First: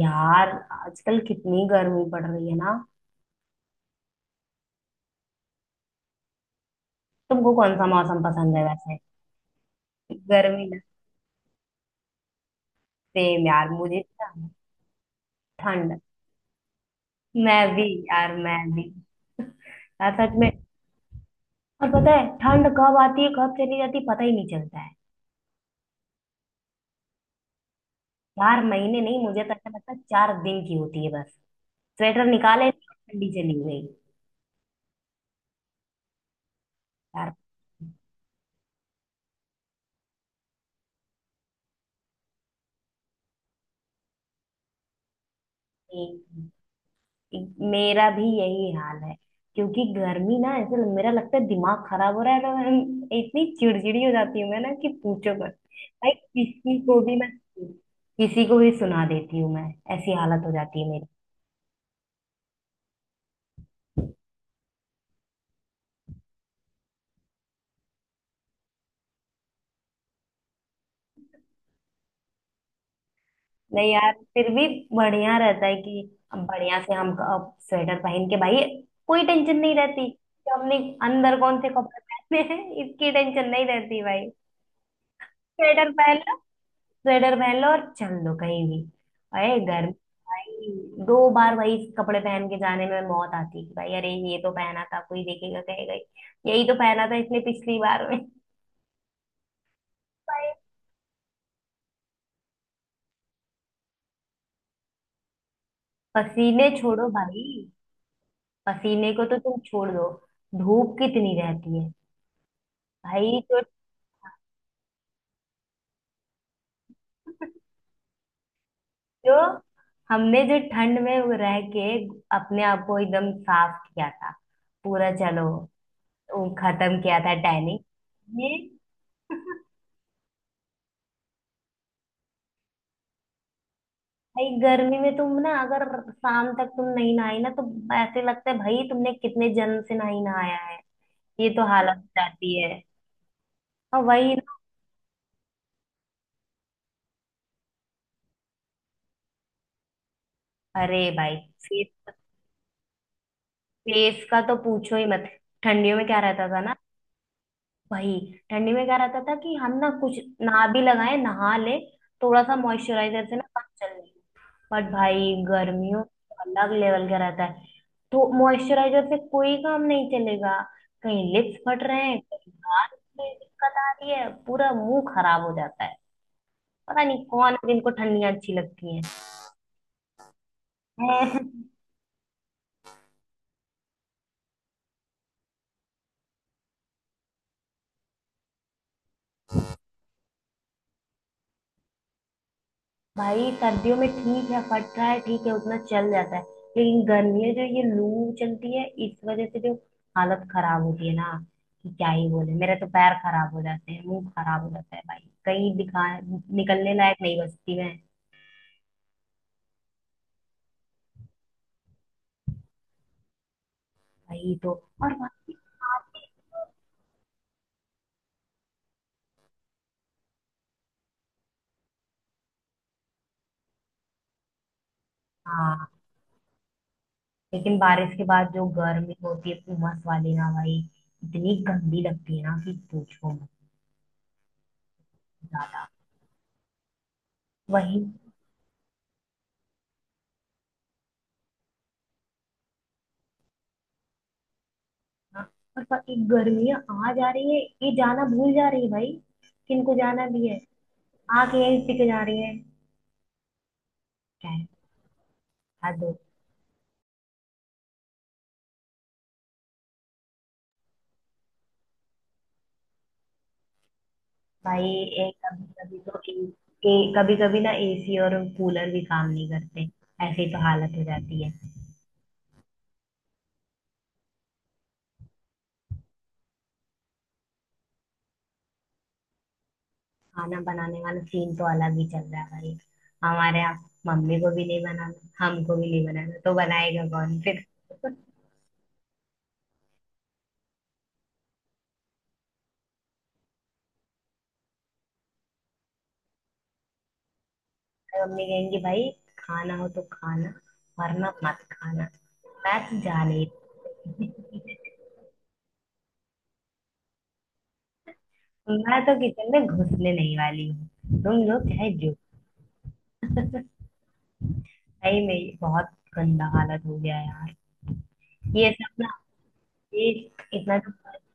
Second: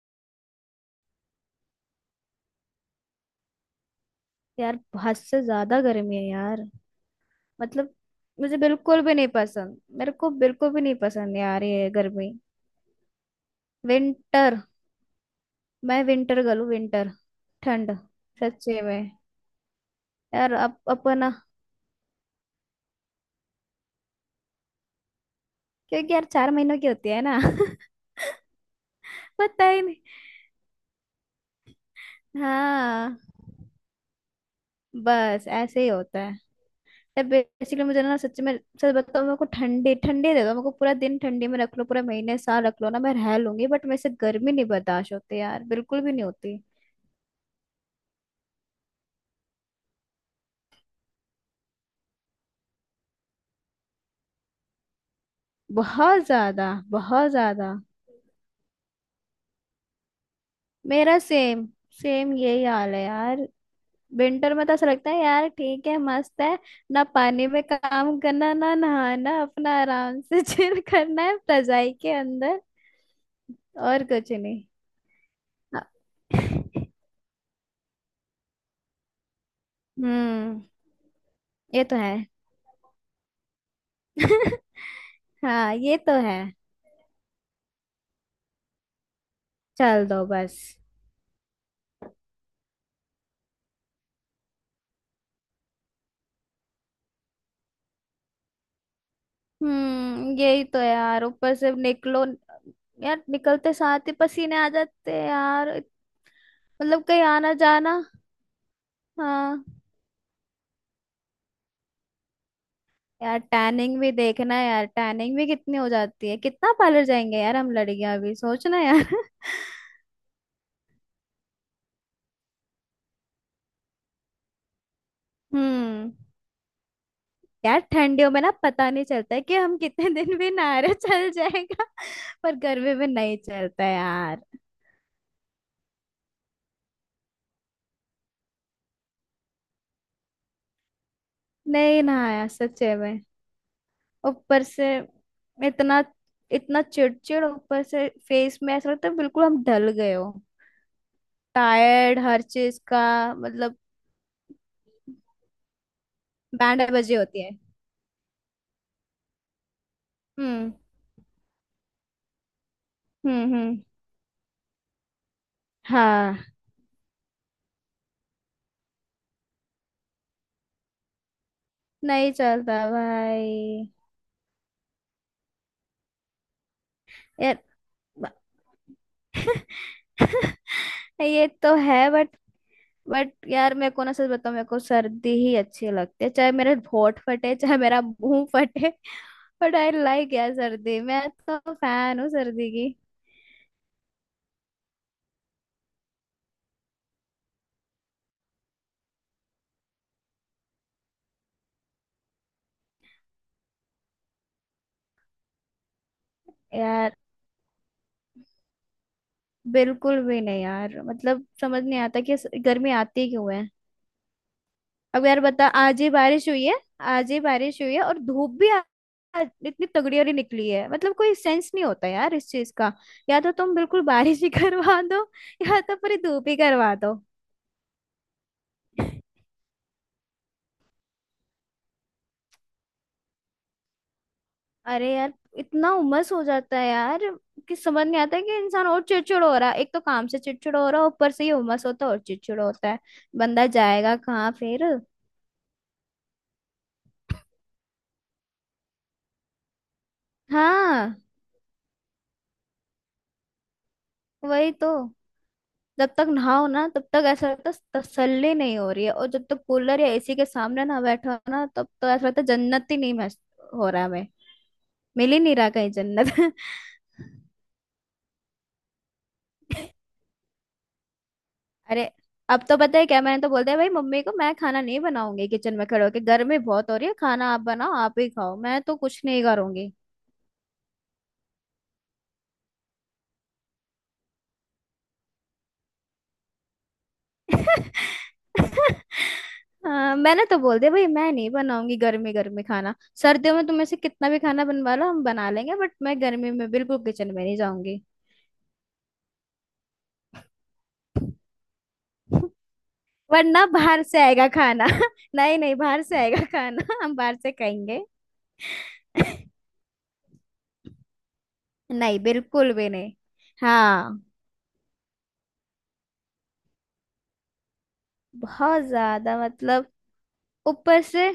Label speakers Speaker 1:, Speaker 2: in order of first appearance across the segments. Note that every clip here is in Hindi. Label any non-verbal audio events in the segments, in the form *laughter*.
Speaker 1: यार आजकल कितनी गर्मी पड़ रही है ना।
Speaker 2: यार, हद से ज्यादा गर्मी है यार।
Speaker 1: तुमको कौन सा
Speaker 2: मतलब
Speaker 1: मौसम पसंद
Speaker 2: मुझे
Speaker 1: है वैसे?
Speaker 2: बिल्कुल भी नहीं पसंद, मेरे को
Speaker 1: गर्मी
Speaker 2: बिल्कुल
Speaker 1: ना,
Speaker 2: भी नहीं पसंद यार ये गर्मी।
Speaker 1: सेम यार, मुझे ना
Speaker 2: विंटर।
Speaker 1: ठंड।
Speaker 2: मैं विंटर गर्ल हूँ। विंटर।
Speaker 1: मैं भी
Speaker 2: ठंड।
Speaker 1: यार, मैं
Speaker 2: सच्चे
Speaker 1: भी।
Speaker 2: में।
Speaker 1: यार सच में।
Speaker 2: यार अब अपन,
Speaker 1: और पता है ठंड कब आती है, कब चली जाती है, पता ही नहीं चलता है।
Speaker 2: क्योंकि यार 4 महीनों की होती है ना *laughs*
Speaker 1: चार महीने नहीं, मुझे तो
Speaker 2: पता
Speaker 1: ऐसा
Speaker 2: ही
Speaker 1: लगता
Speaker 2: नहीं।
Speaker 1: है 4 दिन की होती है बस। स्वेटर निकाले
Speaker 2: हाँ,
Speaker 1: ठंडी चली गई।
Speaker 2: बस ऐसे ही होता है। तो बेसिकली मुझे ना सच में, सच बताओ, मेरे को ठंडी ठंडी दे दो, मेरे को पूरा दिन ठंडी में रख लो, पूरा महीने साल रख लो ना, मैं रह लूंगी। बट मेरे से गर्मी नहीं बर्दाश्त होती यार, बिल्कुल भी नहीं होती।
Speaker 1: यार मेरा भी यही हाल है, क्योंकि गर्मी ना मेरा लगता है दिमाग खराब हो रहा है, और इतनी चिड़चिड़ी हो जाती हूँ मैं ना कि पूछो मत। भाई
Speaker 2: बहुत ज्यादा, बहुत ज्यादा।
Speaker 1: किसी को भी सुना देती हूँ मैं। ऐसी हालत हो जाती है मेरी।
Speaker 2: मेरा सेम, सेम यही हाल है यार। विंटर में तो ऐसा लगता है यार ठीक है, मस्त है। ना पानी में काम करना, ना नहाना, अपना आराम से *laughs* चिल करना है रजाई के अंदर,
Speaker 1: नहीं
Speaker 2: और
Speaker 1: यार,
Speaker 2: कुछ
Speaker 1: फिर
Speaker 2: नहीं।
Speaker 1: भी बढ़िया रहता है
Speaker 2: हाँ।
Speaker 1: कि अब बढ़िया से हम अब स्वेटर पहन के भाई कोई टेंशन नहीं रहती कि
Speaker 2: हम्म।
Speaker 1: हमने अंदर कौन से
Speaker 2: ये तो
Speaker 1: कपड़े
Speaker 2: है।
Speaker 1: पहने हैं, इसकी टेंशन नहीं रहती भाई।
Speaker 2: *laughs* हाँ,
Speaker 1: स्वेटर
Speaker 2: ये तो
Speaker 1: पहन
Speaker 2: है।
Speaker 1: स्वेटर पहन लो और चल दो कहीं भी। अरे गर्मी
Speaker 2: चल दो बस।
Speaker 1: भाई, 2 बार वही कपड़े पहन के जाने में मौत आती है कि भाई, अरे ये तो पहना था, कोई देखेगा कहेगा यही तो पहना था इसने पिछली बार में।
Speaker 2: हम्म,
Speaker 1: भाई
Speaker 2: यही तो है यार। ऊपर से निकलो यार, निकलते साथ ही पसीने आ जाते हैं यार।
Speaker 1: पसीने
Speaker 2: मतलब
Speaker 1: छोड़ो
Speaker 2: कहीं
Speaker 1: भाई,
Speaker 2: आना जाना।
Speaker 1: पसीने को तो तुम
Speaker 2: हाँ।
Speaker 1: छोड़ दो। धूप कितनी रहती है
Speaker 2: यार
Speaker 1: भाई। जो
Speaker 2: टैनिंग भी देखना है यार, टैनिंग भी कितनी हो जाती है, कितना पार्लर जाएंगे यार हम लड़कियां, अभी सोचना यार
Speaker 1: जो
Speaker 2: *laughs*
Speaker 1: हमने जो ठंड में वो रह के अपने आप को एकदम साफ किया था, पूरा चलो
Speaker 2: हम्म।
Speaker 1: वो खत्म किया था
Speaker 2: यार ठंडियों
Speaker 1: टैनिंग।
Speaker 2: में ना
Speaker 1: ये
Speaker 2: पता नहीं चलता
Speaker 1: *laughs*
Speaker 2: है कि हम कितने दिन भी नहारे चल जाएगा *laughs* पर गर्मी में नहीं चलता यार।
Speaker 1: भाई गर्मी में तुम ना, अगर शाम तक तुम नहीं नहाई ना, तो ऐसे लगता है भाई तुमने कितने जन्म से नहीं नहाया है। ये तो हालत
Speaker 2: नहीं
Speaker 1: हो
Speaker 2: नहाया
Speaker 1: जाती है।
Speaker 2: सच्चे में,
Speaker 1: और वही ना,
Speaker 2: ऊपर से इतना, इतना चिड़चिड़। ऊपर से फेस में ऐसा लगता है बिल्कुल हम ढल गए हो,
Speaker 1: अरे भाई फेस
Speaker 2: टायर्ड हर चीज का। मतलब
Speaker 1: फेस का तो पूछो ही मत। ठंडियों में क्या रहता था ना
Speaker 2: बैंड बजे होती है।
Speaker 1: भाई, ठंडी में क्या रहता था कि हम ना कुछ ना
Speaker 2: हम्म।
Speaker 1: भी लगाए नहा ले, थोड़ा सा मॉइस्चराइजर से ना
Speaker 2: हम्म।
Speaker 1: काम
Speaker 2: हम्म।
Speaker 1: चल जाए। बट भाई गर्मियों में
Speaker 2: हाँ।
Speaker 1: अलग लेवल का रहता है, तो मॉइस्चराइजर से कोई काम नहीं चलेगा। कहीं लिप्स फट रहे हैं,
Speaker 2: नहीं
Speaker 1: कहीं
Speaker 2: चलता
Speaker 1: दांत में दिक्कत
Speaker 2: भाई
Speaker 1: आ रही है, पूरा मुंह खराब हो जाता है। पता नहीं कौन
Speaker 2: यार
Speaker 1: है जिनको ठंडियां अच्छी लगती हैं।
Speaker 2: *laughs*
Speaker 1: *laughs* हैं।
Speaker 2: ये तो है बट, यार मेरे को ना सच बताऊं, मेरे को सर्दी ही अच्छी लगती है, चाहे मेरे होंठ फटे, चाहे मेरा मुंह फटे *laughs* बट आई लाइक यार सर्दी, मैं तो फैन हूँ सर्दी की।
Speaker 1: भाई सर्दियों में ठीक है, फट रहा है ठीक है, उतना चल जाता है। लेकिन गर्मियों जो ये लू चलती है, इस वजह से जो हालत खराब होती है ना, कि क्या ही बोले। मेरे तो पैर खराब हो जाते हैं, मुंह खराब हो जाता है भाई, कहीं दिखा निकलने
Speaker 2: यार
Speaker 1: लायक नहीं बचती मैं।
Speaker 2: बिल्कुल भी नहीं यार, मतलब समझ नहीं आता कि गर्मी आती क्यों है।
Speaker 1: वही तो। और
Speaker 2: अब यार
Speaker 1: बाकी
Speaker 2: बता, आज ही बारिश हुई है, आज ही बारिश हुई है और आज इतनी तगड़ी वाली निकली है, मतलब कोई सेंस नहीं होता यार इस चीज का। या तो तुम बिल्कुल बारिश ही *laughs* करवा दो, या
Speaker 1: हाँ,
Speaker 2: तो पूरी धूप ही करवा दो।
Speaker 1: लेकिन बारिश के बाद जो गर्मी होती है उमस वाली ना भाई, इतनी गंदी लगती है ना कि पूछो मत।
Speaker 2: अरे यार,
Speaker 1: ज्यादा
Speaker 2: इतना उमस हो जाता है यार कि
Speaker 1: वही।
Speaker 2: समझ नहीं आता, कि इंसान और चिड़चिड़ हो रहा है, एक तो काम से चिड़चिड़ हो रहा है, ऊपर से ये उमस होता है और चिड़चिड़ होता है। बंदा जाएगा कहाँ फिर।
Speaker 1: हाँ, और पर ये गर्मियाँ आ जा रही है, ये जाना भूल जा रही है भाई। किनको जाना भी है,
Speaker 2: हाँ,
Speaker 1: आके यही टिक जा रही है। क्या है,
Speaker 2: वही तो।
Speaker 1: हद हो।
Speaker 2: जब तक नहाओ ना तब तक ऐसा लगता है तसल्ली नहीं हो रही है, और जब तक कूलर या एसी के सामने ना बैठो ना तब तो ऐसा लगता है जन्नत ही नहीं हो रहा है, हमें
Speaker 1: भाई
Speaker 2: मिल
Speaker 1: एक
Speaker 2: ही नहीं रहा कहीं
Speaker 1: कभी कभी तो
Speaker 2: जन्नत
Speaker 1: ए, ए,
Speaker 2: *laughs*
Speaker 1: कभी कभी ना एसी और कूलर भी काम नहीं करते। ऐसी तो हालत हो जाती है।
Speaker 2: अरे अब तो पता है क्या, मैंने तो बोल दिया भाई मम्मी को, मैं खाना नहीं बनाऊंगी, किचन में खड़े होके गर्मी बहुत हो रही है, खाना आप बनाओ, आप ही खाओ, मैं तो कुछ नहीं करूंगी।
Speaker 1: खाना बनाने वाला सीन तो अलग ही चल रहा है भाई हमारे यहाँ। मम्मी को भी नहीं बनाना, हमको भी नहीं बनाना, तो बनाएगा कौन फिर? *laughs*
Speaker 2: *laughs* हाँ, मैंने तो बोल दिया भाई, मैं नहीं बनाऊंगी गर्मी गर्मी खाना। सर्दियों में तुम ऐसे कितना भी खाना बनवा लो हम बना लेंगे, बट मैं गर्मी में बिल्कुल किचन में नहीं जाऊंगी।
Speaker 1: मम्मी कहेंगी भाई खाना हो तो खाना, वरना मत खाना। मैं तो जा नहीं।
Speaker 2: वरना बाहर से आएगा खाना *laughs* नहीं नहीं, बाहर से आएगा खाना *laughs* हम बाहर से खाएंगे।
Speaker 1: मैं तो किचन में घुसने नहीं वाली हूँ, तुम लोग चाहे जो।
Speaker 2: नहीं, बिल्कुल भी नहीं। हाँ,
Speaker 1: सही में बहुत गंदा हालत हो गया है यार। ये
Speaker 2: बहुत
Speaker 1: सब ना,
Speaker 2: ज्यादा, मतलब
Speaker 1: ये इतना
Speaker 2: ऊपर से।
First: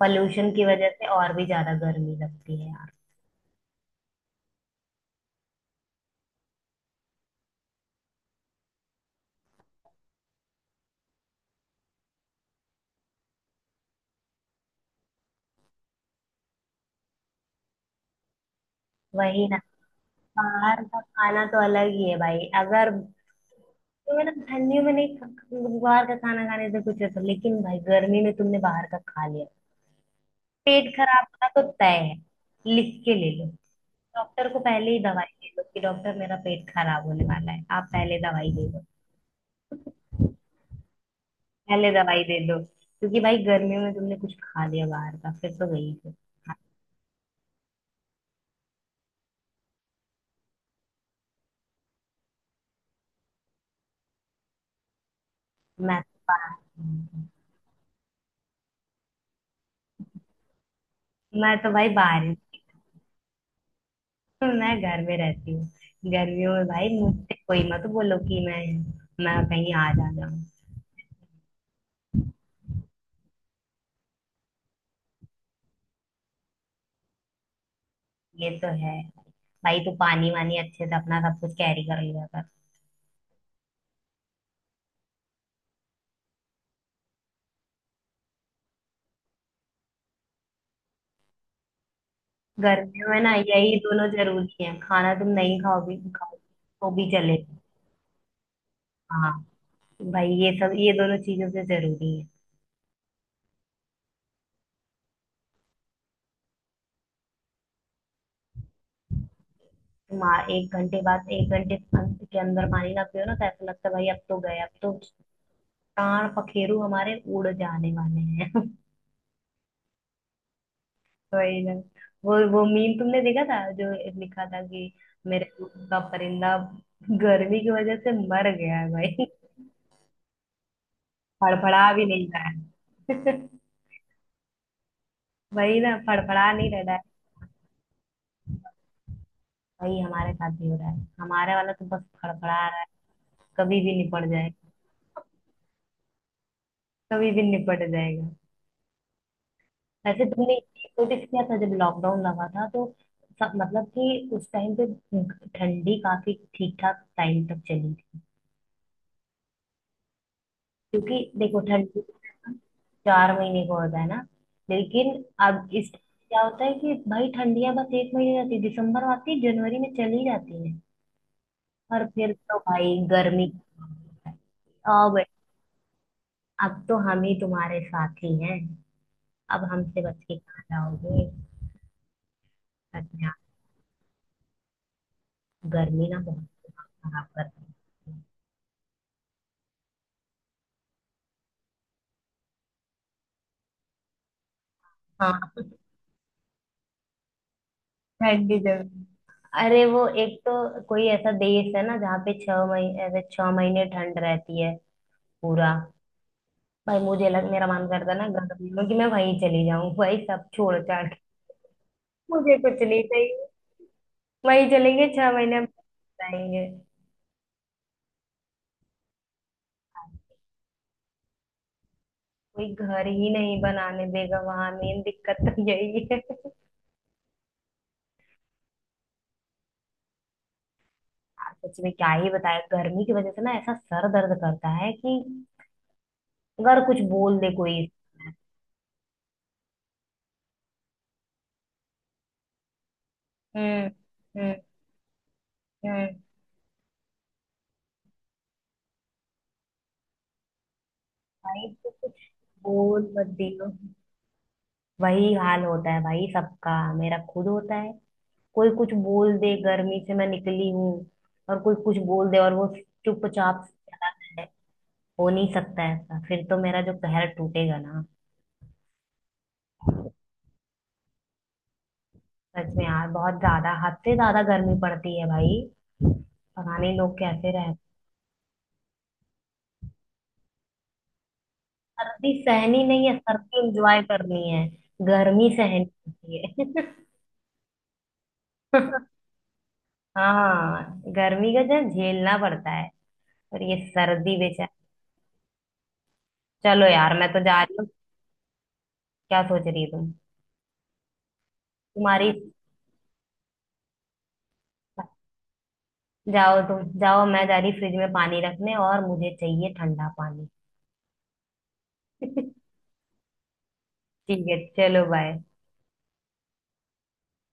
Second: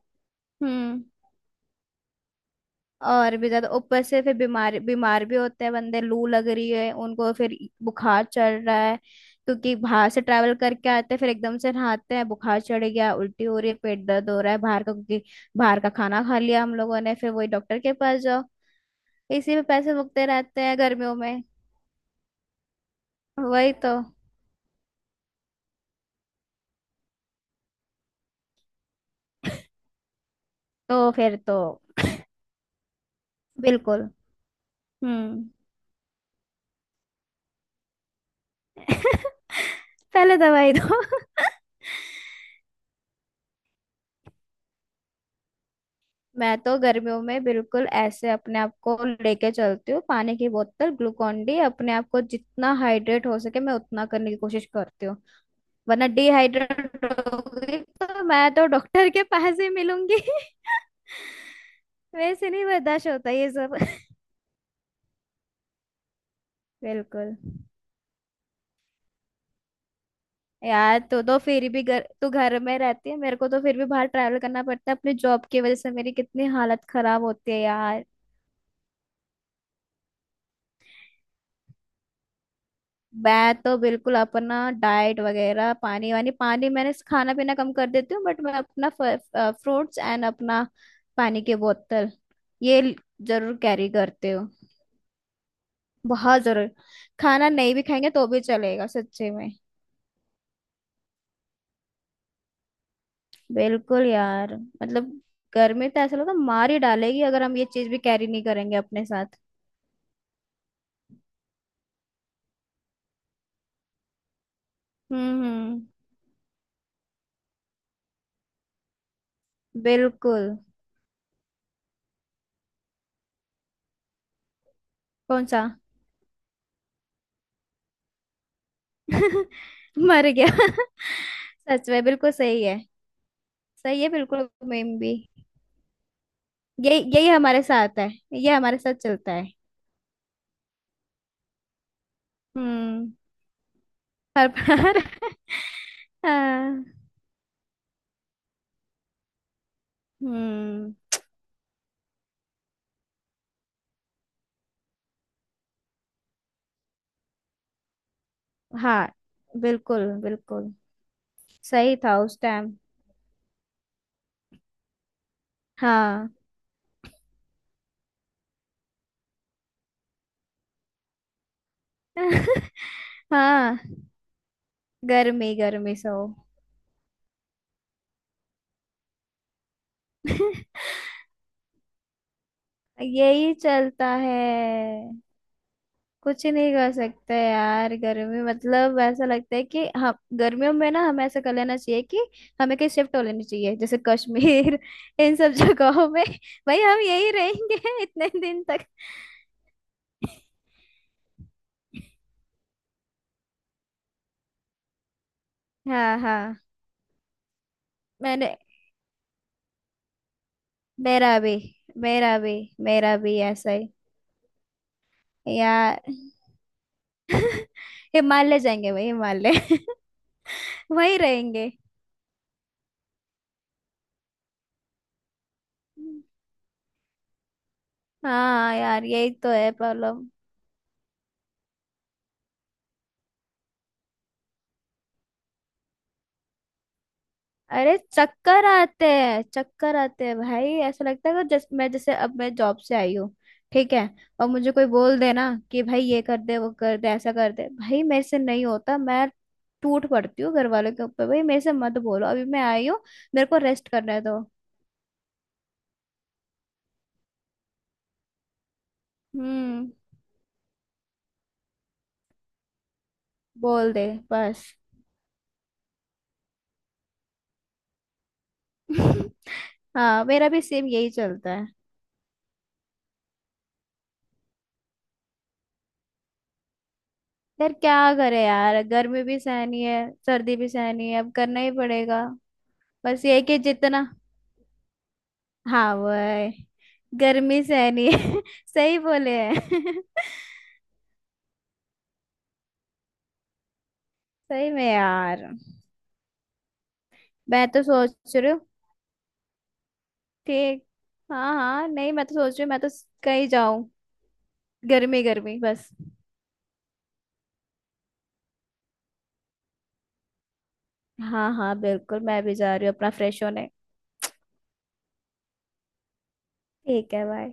Speaker 1: पॉल्यूशन की वजह
Speaker 2: हम्म।
Speaker 1: से और भी ज्यादा गर्मी लगती है यार।
Speaker 2: और भी ज्यादा, ऊपर से फिर बीमार, बीमार भी होते हैं बंदे, लू लग रही है उनको, फिर बुखार चढ़ रहा है क्योंकि बाहर से ट्रैवल करके आते हैं, फिर एकदम से नहाते हैं, बुखार चढ़ गया, उल्टी हो रही है, पेट दर्द हो रहा है। बाहर का, क्योंकि बाहर का खाना खा लिया हम लोगों ने, फिर वही डॉक्टर के पास जाओ,
Speaker 1: वही
Speaker 2: इसी
Speaker 1: ना,
Speaker 2: में पैसे मुकते रहते हैं
Speaker 1: बाहर का
Speaker 2: गर्मियों में।
Speaker 1: खाना तो अलग ही है भाई। अगर
Speaker 2: वही तो
Speaker 1: तो मतलब ठंडियों में नहीं खा- बाहर का खाना खाने से कुछ असर, लेकिन भाई गर्मी में तुमने बाहर का खा लिया, पेट
Speaker 2: तो
Speaker 1: खराब
Speaker 2: फिर
Speaker 1: होना
Speaker 2: तो
Speaker 1: तो तय है। लिख के ले लो।
Speaker 2: बिल्कुल।
Speaker 1: डॉक्टर को पहले ही दवाई
Speaker 2: हम्म।
Speaker 1: दे दो कि डॉक्टर मेरा पेट खराब होने वाला है, आप पहले दवाई दे दो।
Speaker 2: *laughs* पहले दवाई दो *laughs*
Speaker 1: पहले दवाई दे दो। क्योंकि भाई गर्मियों में तुमने कुछ खा लिया बाहर का, फिर तो गई फिर। हाँ,
Speaker 2: मैं तो गर्मियों में बिल्कुल ऐसे अपने आप को लेके चलती हूँ, पानी की बोतल, ग्लूकॉन डी, अपने आप को जितना हाइड्रेट हो सके मैं उतना करने की कोशिश करती हूँ।
Speaker 1: मैं
Speaker 2: वरना
Speaker 1: तो
Speaker 2: डिहाइड्रेट
Speaker 1: बाहर
Speaker 2: होगी तो मैं तो डॉक्टर के पास ही मिलूंगी *laughs*
Speaker 1: मैं तो भाई बाहर
Speaker 2: वैसे
Speaker 1: ही
Speaker 2: नहीं बर्दाश्त होता ये सब
Speaker 1: हूँ। *laughs* मैं घर में रहती हूँ। गर्मियों में
Speaker 2: *laughs*
Speaker 1: भाई मुझसे
Speaker 2: बिल्कुल
Speaker 1: कोई मत बोलो कि मैं कहीं आ जा जाऊँ।
Speaker 2: यार, तो फिर भी घर, तू घर में रहती है, मेरे को तो फिर भी बाहर ट्रैवल करना पड़ता है अपने जॉब की वजह से, मेरी कितनी हालत खराब होती है यार।
Speaker 1: ये तो है। भाई तू पानी वानी अच्छे से अपना सब कुछ कैरी कर लिया कर।
Speaker 2: मैं तो बिल्कुल अपना डाइट वगैरह, पानी वानी, पानी मैंने खाना पीना कम कर देती हूँ, बट मैं अपना फ्रूट्स एंड अपना पानी की बोतल, ये ल-
Speaker 1: गर्मियों में ना
Speaker 2: जरूर
Speaker 1: यही
Speaker 2: कैरी
Speaker 1: दोनों
Speaker 2: करती हूँ,
Speaker 1: जरूरी है, खाना तुम नहीं खाओगे खाओगे
Speaker 2: बहुत जरूर।
Speaker 1: तो भी
Speaker 2: खाना
Speaker 1: चलेगा।
Speaker 2: नहीं भी खाएंगे तो भी चलेगा सच्चे
Speaker 1: हाँ
Speaker 2: में।
Speaker 1: भाई ये सब, ये दोनों चीजों से जरूरी है।
Speaker 2: बिल्कुल यार, मतलब गर्मी तो ऐसा लगता है मार ही डालेगी, अगर हम ये चीज भी कैरी नहीं करेंगे अपने साथ।
Speaker 1: 1 घंटे बाद 1 घंटे अंत के अंदर पानी ना पियो ना, तो ऐसा लगता है भाई अब तो गए, अब तो
Speaker 2: हम्म। हम्म।
Speaker 1: प्राण पखेरु हमारे उड़ जाने वाले हैं। *laughs*
Speaker 2: बिल्कुल।
Speaker 1: वही ना। वो मीम तुमने देखा था जो लिखा था कि
Speaker 2: कौन
Speaker 1: मेरे
Speaker 2: सा?
Speaker 1: दूध का परिंदा गर्मी की वजह से मर गया है भाई,
Speaker 2: *laughs* मर गया *laughs* सच
Speaker 1: फड़फड़ा
Speaker 2: में
Speaker 1: भी नहीं
Speaker 2: बिल्कुल
Speaker 1: रहा
Speaker 2: सही है,
Speaker 1: है। *laughs*
Speaker 2: सही है बिल्कुल, मेम भी।
Speaker 1: वही ना, फड़फड़ा नहीं रह रहा
Speaker 2: यही
Speaker 1: है।
Speaker 2: यही हमारे साथ है, ये हमारे साथ चलता है।
Speaker 1: वही हमारे साथ भी हो रहा है, हमारे वाला तो बस फड़फड़ा रहा है,
Speaker 2: हम्म।
Speaker 1: कभी भी निपट
Speaker 2: हर
Speaker 1: जाएगा।
Speaker 2: बार *laughs* हाँ,
Speaker 1: कभी भी निपट जाएगा। वैसे तुमने
Speaker 2: हम्म।
Speaker 1: नोटिस किया था जब लॉकडाउन लगा था तो सब, मतलब कि उस टाइम पे ठंडी काफी ठीक ठाक टाइम तक चली थी।
Speaker 2: हाँ, बिल्कुल बिल्कुल
Speaker 1: क्योंकि देखो
Speaker 2: सही
Speaker 1: ठंडी
Speaker 2: था उस टाइम।
Speaker 1: 4 महीने को होता है ना, लेकिन अब इस
Speaker 2: हाँ
Speaker 1: क्या होता है कि भाई ठंडियां बस 1 महीने रहती है, दिसंबर आती है, जनवरी में चली जाती है। और फिर तो
Speaker 2: *laughs*
Speaker 1: भाई गर्मी,
Speaker 2: हाँ,
Speaker 1: आओ बे-
Speaker 2: गर्मी गर्मी सो
Speaker 1: अब तो हम ही तुम्हारे साथी हैं, अब हमसे बच के
Speaker 2: *laughs*
Speaker 1: कहाँ जाओगे। सच में,
Speaker 2: यही चलता है।
Speaker 1: गर्मी ना
Speaker 2: कुछ
Speaker 1: बहुत
Speaker 2: नहीं कर
Speaker 1: खराब
Speaker 2: सकते
Speaker 1: करती
Speaker 2: यार,
Speaker 1: है।
Speaker 2: गर्मी, मतलब ऐसा लगता है कि हम, गर्मियों में ना हमें ऐसा कर लेना चाहिए कि हमें कहीं शिफ्ट हो लेनी चाहिए, जैसे कश्मीर *laughs* इन
Speaker 1: हाँ
Speaker 2: सब जगहों में। भाई हम यही रहेंगे *laughs* इतने
Speaker 1: ठंडी
Speaker 2: दिन तक।
Speaker 1: जगह, अरे वो एक तो कोई ऐसा देश है ना जहाँ पे 6 महीने, ऐसे 6 महीने ठंड रहती है पूरा।
Speaker 2: हाँ हाँ,
Speaker 1: भाई मुझे लग, मेरा मन करता है ना
Speaker 2: मैंने,
Speaker 1: गर्मी में कि मैं वहीं चली जाऊँ भाई सब छोड़ छाड़ के।
Speaker 2: मेरा भी, मेरा भी,
Speaker 1: मुझे कुछ नहीं
Speaker 2: मेरा भी
Speaker 1: चाहिए,
Speaker 2: ऐसा ही।
Speaker 1: वहीं चलेंगे, 6 महीने हम
Speaker 2: यार
Speaker 1: रहेंगे।
Speaker 2: हिमालय जाएंगे भाई, हिमालय *laughs* वहीं रहेंगे।
Speaker 1: कोई घर ही नहीं बनाने देगा वहां, मेन दिक्कत तो यही है यार।
Speaker 2: हाँ यार, यही तो है प्रॉब्लम।
Speaker 1: सच में क्या ही बताए, गर्मी की वजह से ना ऐसा सर दर्द करता है कि अगर कुछ बोल दे कोई।
Speaker 2: अरे चक्कर आते हैं, चक्कर आते हैं भाई, ऐसा लगता है कि जैसे मैं, जैसे अब मैं जॉब से आई हूँ,
Speaker 1: हम्म।
Speaker 2: ठीक है, और
Speaker 1: हम्म।
Speaker 2: मुझे कोई बोल देना कि भाई
Speaker 1: हम्म।
Speaker 2: ये कर दे, वो कर दे, ऐसा कर दे, भाई मेरे से नहीं होता, मैं टूट पड़ती हूँ घर वालों के ऊपर, भाई मेरे
Speaker 1: भाई
Speaker 2: से
Speaker 1: तो
Speaker 2: मत बोलो
Speaker 1: कुछ
Speaker 2: अभी, मैं आई हूँ,
Speaker 1: बोल मत
Speaker 2: मेरे को
Speaker 1: दियो।
Speaker 2: रेस्ट करने दो।
Speaker 1: वही हाल होता है भाई सबका, मेरा खुद होता है। कोई कुछ बोल दे,
Speaker 2: हम्म।
Speaker 1: गर्मी से मैं निकली हूँ और कोई कुछ बोल दे और वो चुपचाप
Speaker 2: बोल दे
Speaker 1: चला जाए,
Speaker 2: बस।
Speaker 1: हो नहीं सकता ऐसा। फिर तो मेरा जो कहर टूटेगा ना।
Speaker 2: *laughs* हाँ, मेरा भी सेम यही चलता है।
Speaker 1: सच में यार बहुत ज्यादा, हद से ज्यादा गर्मी पड़ती है भाई, पता नहीं लोग कैसे
Speaker 2: यार
Speaker 1: रह।
Speaker 2: क्या करे यार, गर्मी भी सहनी है, सर्दी भी सहनी है, अब करना ही पड़ेगा।
Speaker 1: सर्दी सहनी नहीं है,
Speaker 2: बस ये है कि
Speaker 1: सर्दी एंजॉय
Speaker 2: जितना,
Speaker 1: करनी है, गर्मी सहनी
Speaker 2: हाँ वो
Speaker 1: होती
Speaker 2: है।
Speaker 1: है।
Speaker 2: गर्मी सहनी है *laughs* सही
Speaker 1: *laughs*
Speaker 2: बोले हैं *laughs*
Speaker 1: हाँ गर्मी का जो झेलना पड़ता है, और ये सर्दी
Speaker 2: सही
Speaker 1: बेचारा।
Speaker 2: में यार।
Speaker 1: चलो यार मैं तो जा
Speaker 2: मैं
Speaker 1: रही
Speaker 2: तो
Speaker 1: हूँ।
Speaker 2: सोच रही हूँ।
Speaker 1: क्या सोच रही हो तुम?
Speaker 2: ठीक। हाँ हाँ, नहीं मैं
Speaker 1: तुम्हारी,
Speaker 2: तो सोच रही हूँ, मैं तो कहीं जाऊँ, गर्मी गर्मी बस।
Speaker 1: जाओ तुम जाओ, मैं जा रही फ्रिज में पानी रखने और मुझे चाहिए ठंडा पानी।
Speaker 2: हाँ हाँ बिल्कुल, मैं भी जा
Speaker 1: *laughs*
Speaker 2: रही हूँ अपना फ्रेश होने।
Speaker 1: ठीक है, चलो बाय।
Speaker 2: ठीक है बाय।